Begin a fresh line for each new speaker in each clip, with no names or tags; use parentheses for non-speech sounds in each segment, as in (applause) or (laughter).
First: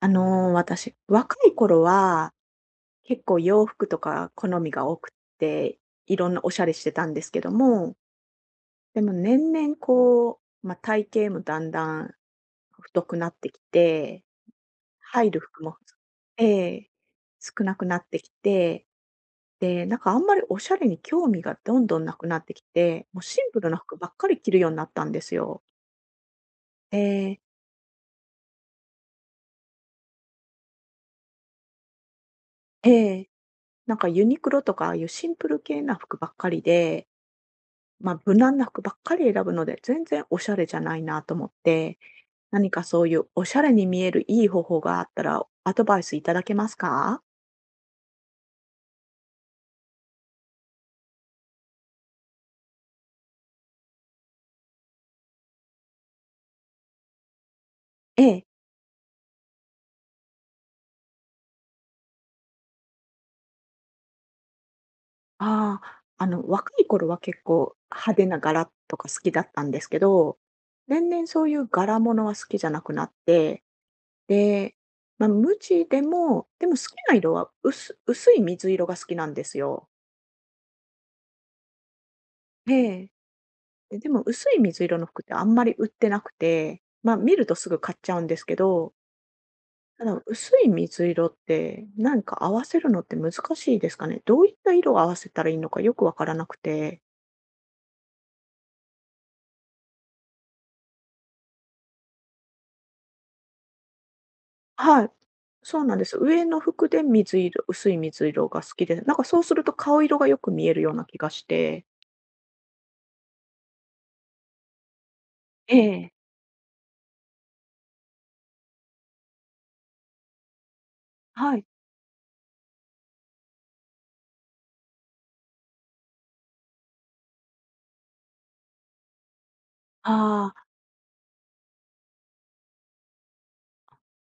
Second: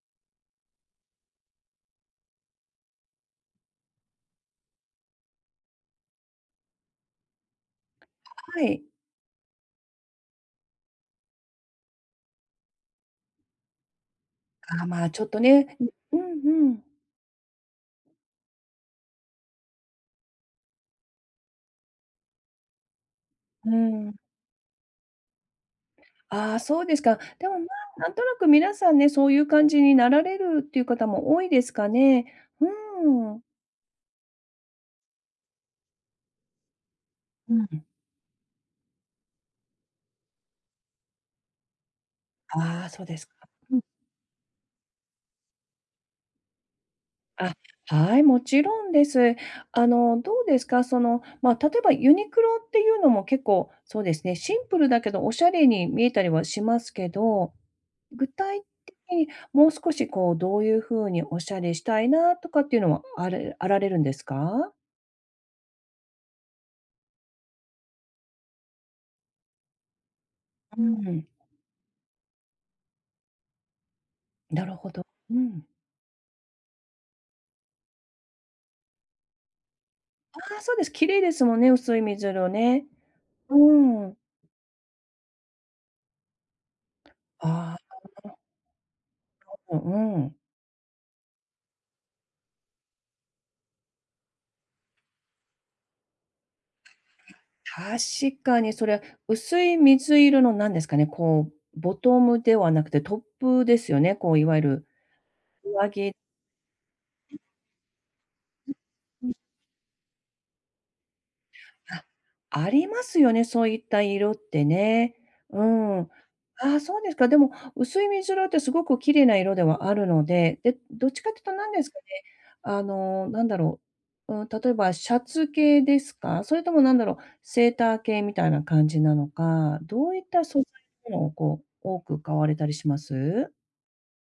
私、若い頃は、結構洋服とか好みが多くて、いろんなおしゃれしてたんですけども、
はい。
でも年々こう、まあ、体型もだんだん太くなってきて、
ちょっ
入る
と
服も、
ね、うんう
え
んうん。
え、少なくなってきて、で、なんかあんまりおしゃれに興味がどんどんなくなってきて、もうシンプルな服ばっかり着るようになったんですよ。
ああ、そうで
え
すか。
え、
でも、まあ、なんとなく皆さんね、そういう感じになられるっていう方も多いですかね。う
ええ、
ん。
なんかユニクロとかああいうシンプル系な服ばっかりで、
うん。
まあ、無難な服ばっかり選ぶので、全然おしゃれじゃないなと思って、何か
ああ、そ
そ
う
うい
です
う
か。
おしゃれ
うん。
に見えるいい方法があったら、アドバイスいただけますか？
あ、はい、もちろんです。どうですか？その、まあ、例えばユニクロっていうのも結構、そうですね、シンプルだけどおしゃれに見えたりはしますけど、
え
具
え。
体的にもう少しこう、どういう風におしゃれしたいなとかっていうのはあられるんですか？
ああ、若い頃は結構派手な柄とか好きだったんですけど、
う
年
ん。
々
ん、
そういう柄物は好きじゃなくなって、
なる
で、
ほど。
まあ、
う
無
ん。
地でも、でも好きな色は薄い水色が好きなんですよ。
ああ、そうです。綺麗ですもんね、薄い水色ね。
ええ。
う
で、で
ん。
も薄い水色の服ってあんまり売ってなくて、ま、見るとす
あ
ぐ買っ
あ、
ちゃうんですけど、
う
ただ、
ん。
薄い水色って、なんか合わせるのって難しいですかね？どういった色を合わせたらいいのかよくわからなくて。
確かにそれ、薄い水色の何ですかね、こうボトムではなくてトップですよね、こういわゆる
はい。そう
上
なんで
着。
す。上の服で薄い水色が好きで、なんかそうすると顔色がよく見えるような気がして。
あ、ありますよね、そういった色ってね。う
え
ん。
え。
ああ、そうですか。でも、薄い水色ってすごく綺麗な色ではあるので、で、どっちかっていうと
はい。
何ですかね、あの、なんだろ例えばシャツ系ですか？それともなんだろう、セーター系みたいな感じなのか、どういった
ああ、
素材のものをこう、多く買われたりします？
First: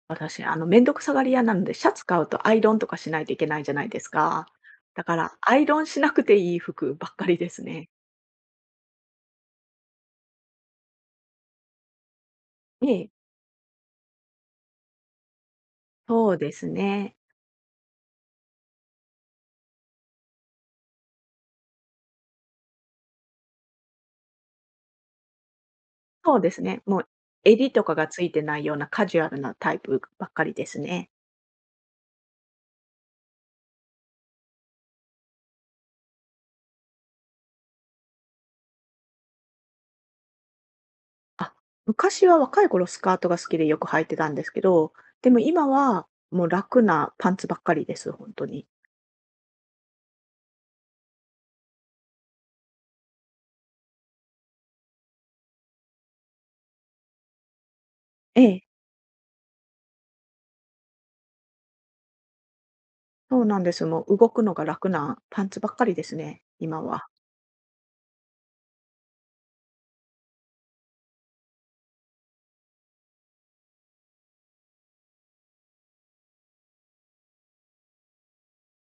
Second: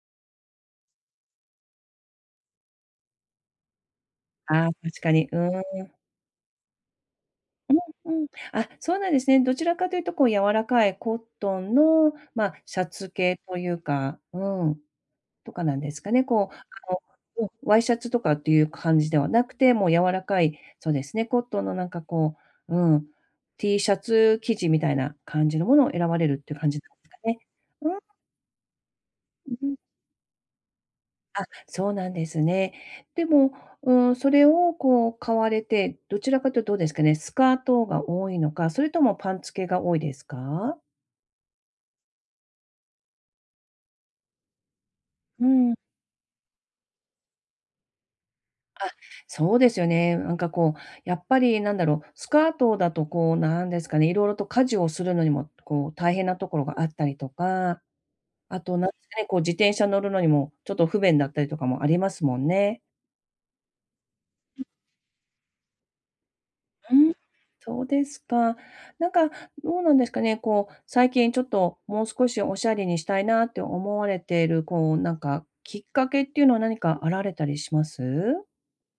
私、めんどくさがり屋なので、シャツ買うとアイロンとかしないといけないじゃないですか。
ああ、確
だ
か
か
に。
ら、
う
アイロ
ん。
ンしなくていい服ばっかりですね。
うんうん。あ、そうなんですね。どちらかというとこう柔らかいコットンの、ま、あシャ
え
ツ
え、
系というか、うん、とかなんですかね。
そうですね。
ワイシャツとかっていう感じではなくて、もう柔らかい、そうですね、コットンのこう、うん、T シャツ生地みたいな感じのものを選ばれる
そう
っ
で
ていう
す
感じ
ね。
なん
も
で
う
すかね。
襟とかがついてないようなカジュアルな
う
タ
ん。
イプばっかりですね。
あ、そうなんですね。でも、うん、それをこう買われて、どちらかというとどうですかね、スカートが多いのか、それともパンツ系が多いですか？
あ、昔は若い頃スカートが好きでよく履いてたんですけど、でも
う
今
ん、
はもう楽なパンツばっかりです、本当に。
そうですよね。なんかこう、やっぱりなんだろう、スカートだとこうなんですかね、いろいろと家事をするのにもこう大変なところがあったりとか、
え
あ
え、
となんですかね、こう自転車乗るのにもちょっと不便だったりとかもありますもんね。
そうなんです。もう動くのが楽なパンツばっかりですね、今
う
は。
ん、そうですか。なんか、どうなんですかね、こう、最近ちょっともう少しおしゃれにしたいなって思われている、こう、なんか、きっかけっていうのは何かあられたりします？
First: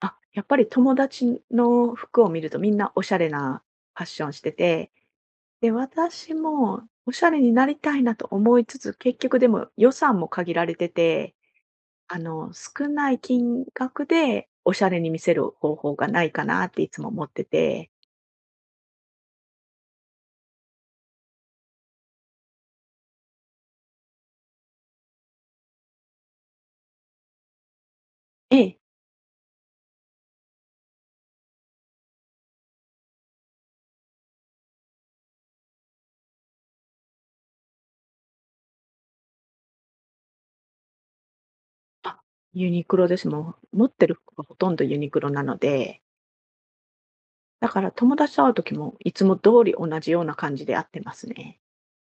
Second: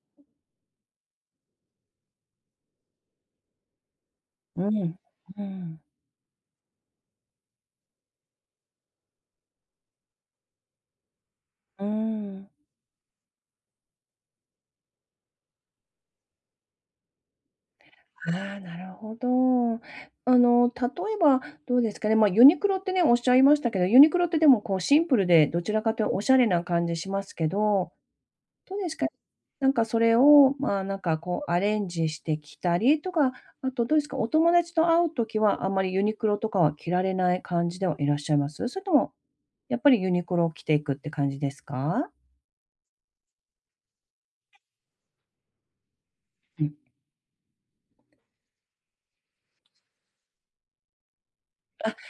あ、やっぱり友達の服を見るとみんなおしゃれなファッションして
う
て、
ん。う
で、
ん。
私もおしゃれになりたいなと思いつつ、結局でも予算も限られてて、
うん。
少ない金額でおしゃれに見せる方法がないかなっていつも思ってて。
ああ、なるほど。例えばどうですかね、まあ、ユニクロってね、おっしゃいましたけど、ユニクロってでもこうシンプルで、どちらかというとおしゃれな感じしますけど、
え
ど
え。
うですか？なんかそれを、まあ、なんかこうアレンジして着たりとか、あとどうですか、お友達と会うときはあんまりユニクロとかは着られない感じではいらっしゃいます？それともやっぱりユニクロを着ていくって感じですか？
あ、ユニクロです。もう持ってる服がほとんどユニクロなので、だから友達と会う時もいつも通り同じような感じで会ってますね。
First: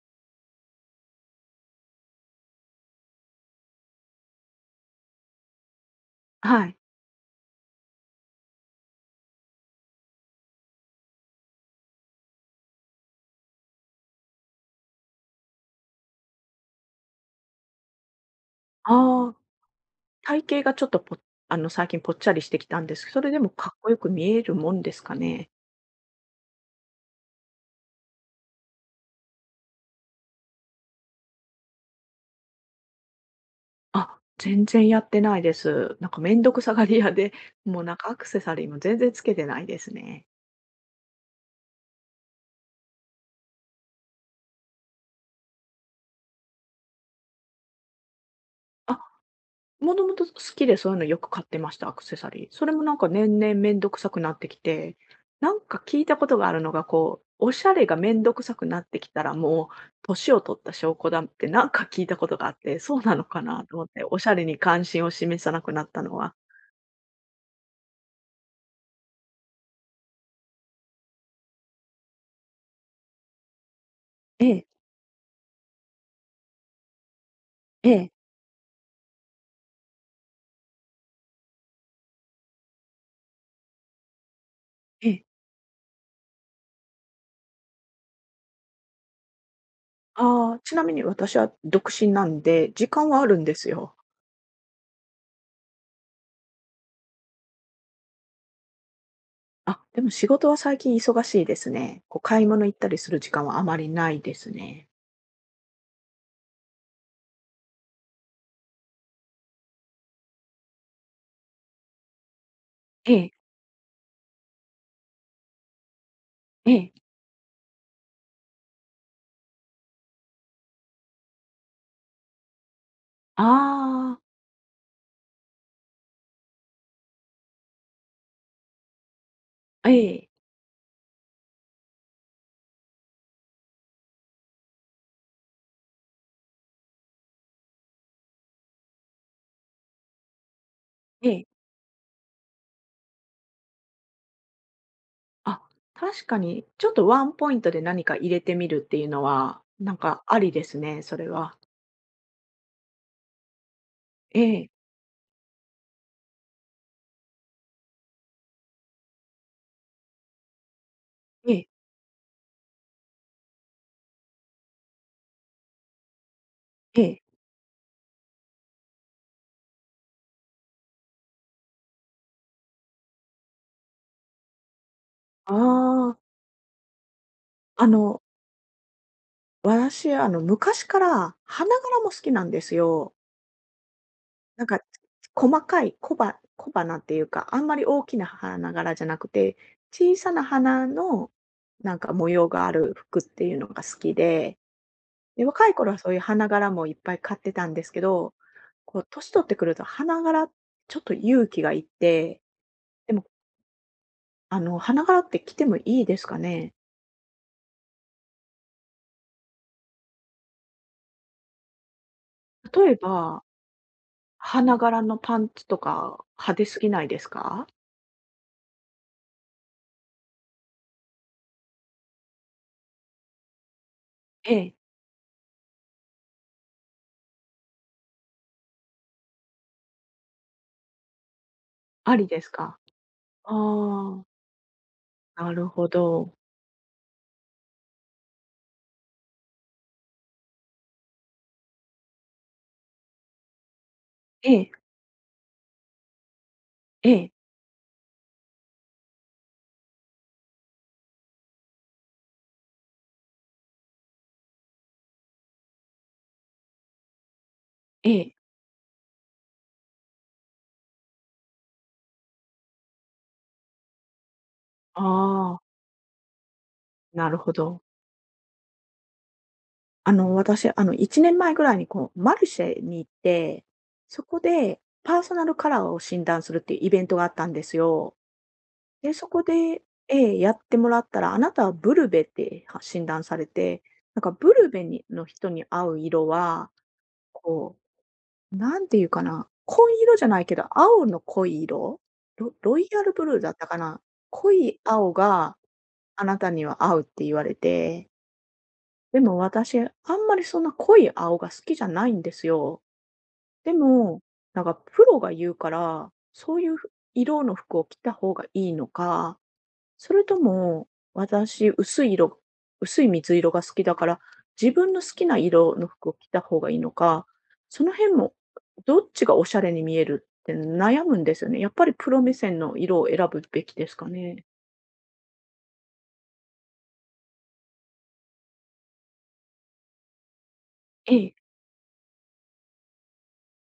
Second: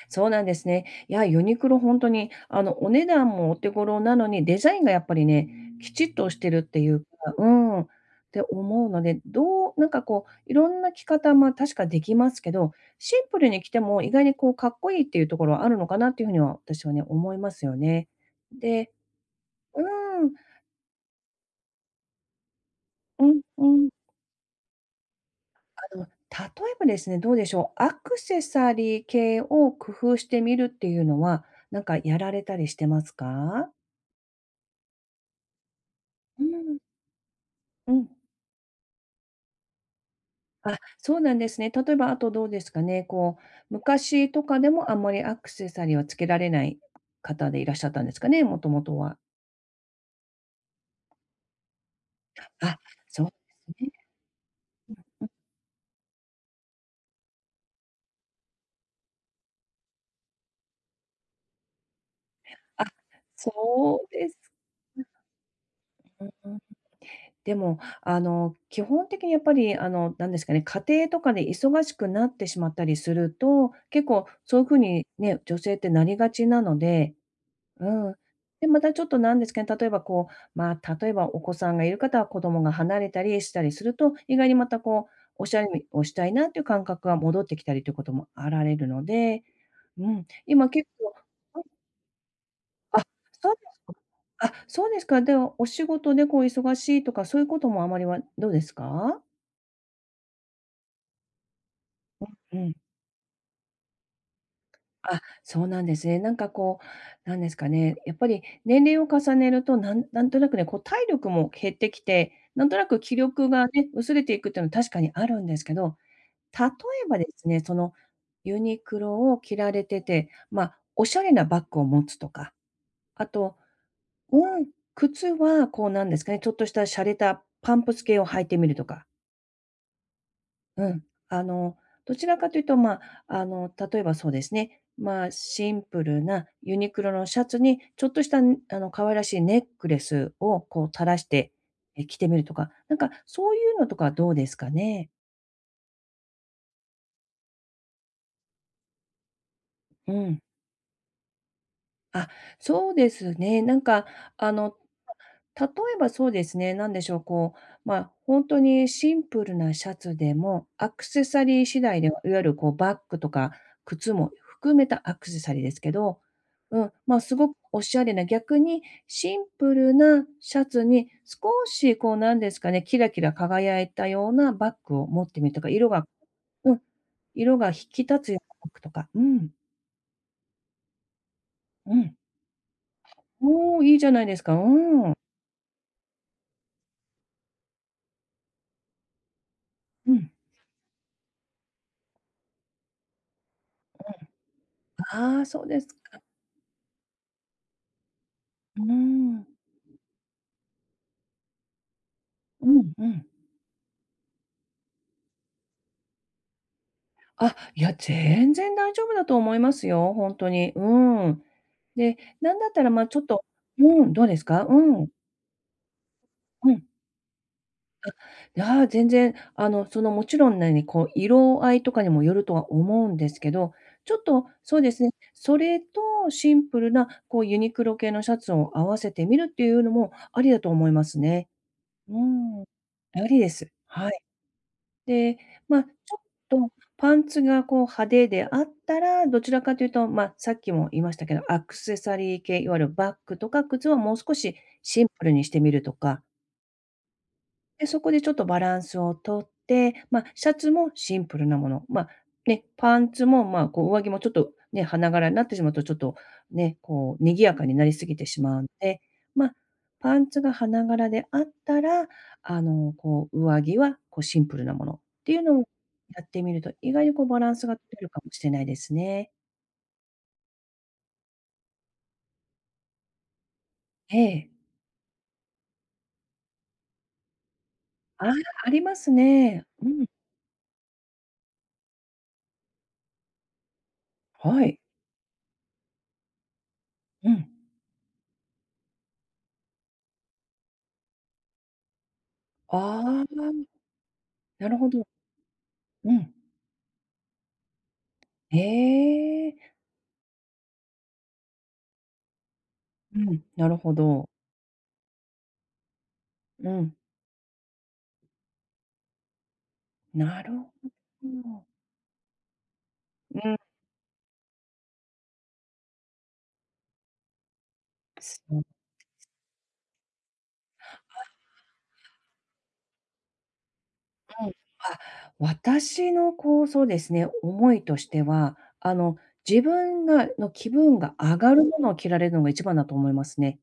そうなんですね。いや、ユニクロ本当に、あの、お値段もお手頃なのに、デザインがやっぱりね、きちっとしてるっ
はい。
ていうか、うん、って思うので、どう、なんかこう、いろんな着方、ま、確かできますけど、シンプルに着ても意外にこう、かっこいいっていうところはあるのかなっていうふうには、私はね、思いますよね。で
ああ、
うん、
体型がちょっとぽあの、最近ぽっちゃりしてきたんですけど、そ
う
れで
ん
も
う
かっこ
ん。
よく見えるもんですかね？
あの、例えばですね、どうでしょう、アクセサリー系を工夫してみるっていうのは、なんかやられたりしてますか？
あ、全然やってないです。なんかめん
う
どくさ
ん、
がり屋で、もう
う
なん
ん。
かアクセサリーも全然つけてないですね。
あ、そうなんですね。例えば、あとどうですかね、こう、昔とかでもあんまりアクセサリーはつけられない方でいらっしゃったんですかね、もともと
あ、
は。
もともと好きでそういうのよく買ってました、アクセサリー。それ
あ、
もなんか
そうで
年々めん
す
どく
ね。
さくなってきて、なんか聞いたことがあるのが、こう、おしゃれがめんどくさくなってきたらもう年を取った証拠だってなんか聞いたことがあって、
あ、
そうなのかなと思っ
そ
て、
う
おし
で
ゃ
す。
れに関心を示さなくなったの
う
は。
ん。でも、あの、基本的にやっぱり、あの、なんですかね、家庭とかで忙しくなってしまったりすると、結構
え
そうい
え、
う風にね、女性ってなりがちなので、う
ええ、
ん。で、またちょっとなんですけど、例えばこう、まあ、例えばお子さんがいる方は子供が離れたりしたりすると、意外にまたこ
え
う、
え。
おしゃれをしたいなっていう感覚が戻ってきたりということもあられるので、うん、
ああ、
今
ちな
結
みに
構。
私は独身なんで、時
あ、
間はあるん
そ
で
うで
す
すか。
よ。
あ、そうですか。では、お仕事でこう忙しいとか、そういうこともあまりはどうですか？
あ、でも仕事は最近忙しいですね。こう買い
う
物行
ん。
ったりする時間はあまりないですね。
あ、そうなんですね。なんかこう、なんですかね、やっぱり年齢を重ねると、なんなんとなくね、こう体力も減ってきて、なんとなく
え
気
え、
力がね、薄れていくっていうのは確かにあるんですけど、例え
ええ。
ばですね、そのユニクロを着られてて、まあ、おしゃれなバッグを持つとか、あ
あ
と、
あ。
うん、靴はこうなんですかね、ちょっとした洒落たパンプス系を履いてみるとか。
ええ、
うん。あの、どちらかというと、まあ、あの、例えばそうですね、まあ、シンプルなユニクロのシャツに、ちょっとした、ん、あの、可愛らしいネックレスをこう垂らし
ええ。
て、え、着てみるとか、なんかそういうのとかどうですかね？
あ、確かに、ちょっとワンポイントで何か入れてみるっていうのは、なん
う
かあ
ん。
りですね、それは。
あ、そうですね。なんか、
え
あ
え、
の、例えばそうですね、なんでしょう、こう、まあ、本当にシンプルなシャツでも、アクセサ
え
リー
え、
次第では、いわゆるこうバッグとか靴も含めたアクセサリーですけど、うん、ま
え
あ、
え。
すごくおしゃれな、逆にシンプルなシャツに少しこうなんですかね、キラキラ輝いたようなバッグを持ってみ
あ
るとか、
あ、
うん、色が引
あ
き立
の、
つようなバッグとか、うん、
私、昔から花
う
柄も好
ん。
きなんですよ。
おお、いいじゃないですか。
なん
う
か、
ん。
細かい小花っていうか、あんまり大きな花柄じゃなくて、
う
小
ん。
さな花の、なんか模様がある服っていうのが好きで
あ
で、
あ、そう
若い
です
頃はそういう
か。
花柄もいっぱい買ってたんですけど、
う
こう年取っ
ん。
てくると花柄、ちょっと勇気がいって、
うんう
でも、
ん。
花柄って着てもいいですかね？
あ、いや、全然大丈夫だと思いますよ、ほんとに。うん。で、なんだったら、
例え
ま、ちょっ
ば、
と、うん、どうですか？う
花柄
ん、
のパンツとか派手
う
す
ん。
ぎないですか？
ああ、全然、あの、その、もちろんなに、こう、色合いとかにもよるとは思うんですけど、ちょっと、
ええ、
そうですね、それとシンプルな、こう、ユニクロ系のシャツを合わせてみるっていうのもありだと思いますね。
あ
う
りです
ん。
か？
ありで
あ
す。はい。
あ、
で、
なる
まあ、ち
ほ
ょっ
ど。
とパンツがこう派手であったら、どちらかというと、まあ、さっきも言いましたけど、アクセサリー系、いわゆるバッグとか靴はもう少し
ええ、
シンプルにしてみるとか。
ええ、
で、そこでちょっとバランスをとって、まあ、シャツもシンプルなもの、ま、ね、パンツも、まあ、こう、上着もちょっとね、花柄になってしまうと、ちょっとね、こう、賑やかになりすぎ
え
て
え。
しまうので、まあ、パンツが花柄であったら、あの、こう、上着は、こう、シンプルなものっていう
あ
の
あ、
をやってみると、意外にこう、
なる
バラ
ほ
ンスが
ど。
取れるかもしれないですね。
私、1年前ぐらいにこう、マルシェに行って、
え
そこ
え。
でパーソナルカラーを診断するっていうイベントがあったんですよ。
ああ、あります
で、そこ
ね。
で、
うん。
ええ、やってもらったら、あなたはブルベっては診断されて、なんかブ
は
ル
い。
ベにの人に合う色は、
うん。
こう、なんていうかな、紺色じゃないけど、青の濃い色、ロロ
あ
イヤルブ
あ、
ルーだったかな。濃
なる
い
ほど。
青が
う
あ
ん。
なたには合うって言われて、
へ
でも
え。
私、あんまりそんな濃い青が好きじゃないんですよ。
うん、な
で
るほ
も、
ど。
なんかプロが言うから、そうい
う
うふ
ん、
色の服を着た方がいいのか、それと
なるほ
も、
ど。
私、薄い色、薄い水
う
色
ん、
が好きだから、自分の好きな色の服を着た方がいいのか、その辺も、
そう、うん。
どっちがおしゃれに見えるって悩むんですよね。やっぱりプロ目線の色を選ぶべきですかね。
あ、私のこう、そうですね、思いとしては、あの、自分の気分が
え
上
え。
がるものを着られるのが一番だと思いますね。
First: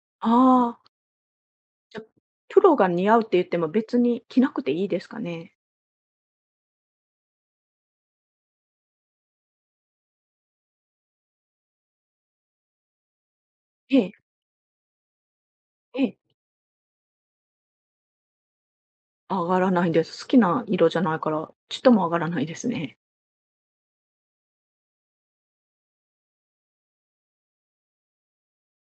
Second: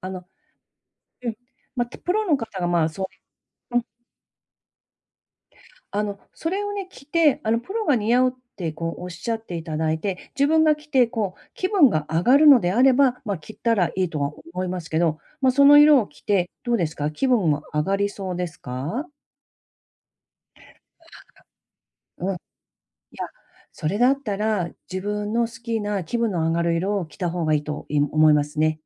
あの、
ああ、
うん、ま、
じゃ、
プロの
プ
方が、
ロ
まあ、
が
そう、
似合うって言っても別に着なくていいですかね？
あの、それをね、着て、あの、プロが似合うってこうおっしゃっていただいて、自分が着てこう気分が上がるのであれば、まあ、着たら
え
いい
え、
とは思いますけど、まあ、その色
え
を
え、
着てどうですか？気分が上がりそうですか？
あ、上がらないです。好きな色じゃないから、ちっとも上がら
うん、い
ないですね。
や、それだったら、自分の好きな気分の上がる色を着た方がいいと、思いますね。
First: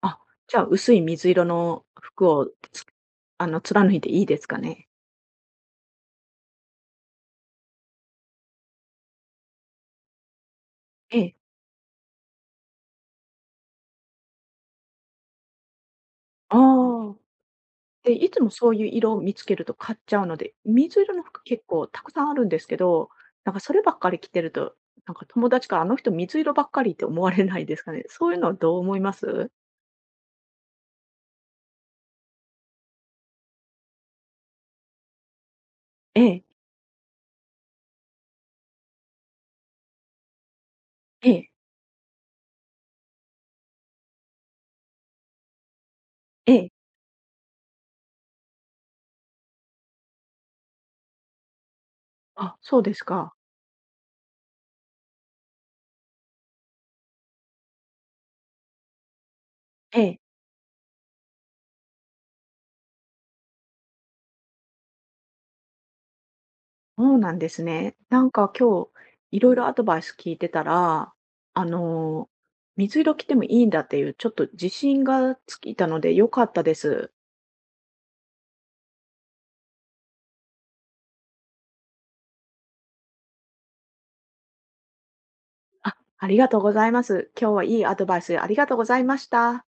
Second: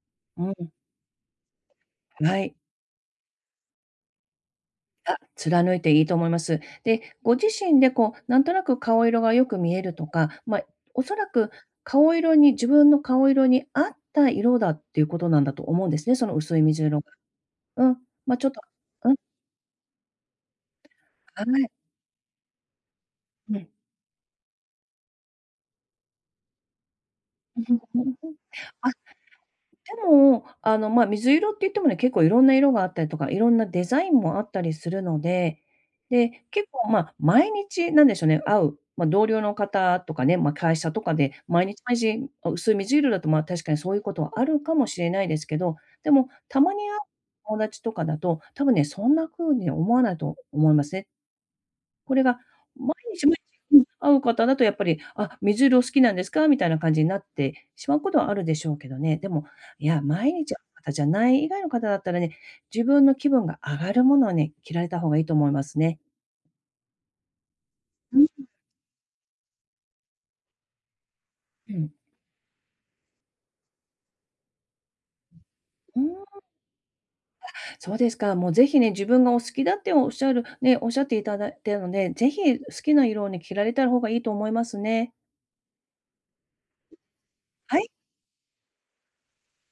あ、
うん、
じゃあ薄い水色の服
は
を
い。
つあの、貫いていいですかね？
あ、貫いていいと思います。で、ご自身でこう、なんとなく顔色がよく見えるとか、まあ、おそ
え
ら
え、
く顔色に自分の顔色に合った色だっていうことなんだと思うんですね、その薄い水色
あ
が。
あ。
うん、
で、い
まあ、
つ
ちょ
も
っと、
そういう
う
色
ん、
を見つけると買っちゃうので、水色の
は
服結
い。
構たくさんあるんですけど、なん
う
か
ん。
そればっかり着てると、なんか友達から、あの人水色ばっかりって思われないですかね？そういうのは
(laughs)
どう思います？
でも、あの、まあ、水色って言ってもね、結構いろんな色があったりとか、いろんなデザインもあったりするので、
ええ、
で、結構、まあ、毎日なんでしょうね、会う、まあ、同僚の方とかね、まあ、会社とか
え
で
え、
毎日毎日、あ、薄い水色だと、まあ、確かにそういうことはあるかもしれないですけど、でも
え
た
え。
まに会う友達とかだと、多分ね、そんな風に思わないと思いますね。これが
あ、そう
毎
です
日
か。
毎日、うん、会う方だとやっぱり、「あ、水色好きなんですか？」みたいな感じになってしまうことはあるでしょうけどね。でも、い
え
や、
え。
毎日会う方じゃない以外の方だったらね、自分の気分が上がるものをね、着られた方がいいと思いますね。
そうなんですね。
う
な
ん、
んか今日いろいろアドバイス聞いてたら、あ
うん。
の、水色着てもいいんだっていうちょっと自信がついたの
うん、
で良かったです。
そうですか。もうぜひね、自分がお好きだっておっしゃるね、おっしゃっていただいたので、ぜひ好きな色をね、着られた方がいいと思いますね。
あ、ありがとうございます。今日はい
は
い
い。
アドバイスありがとうございました。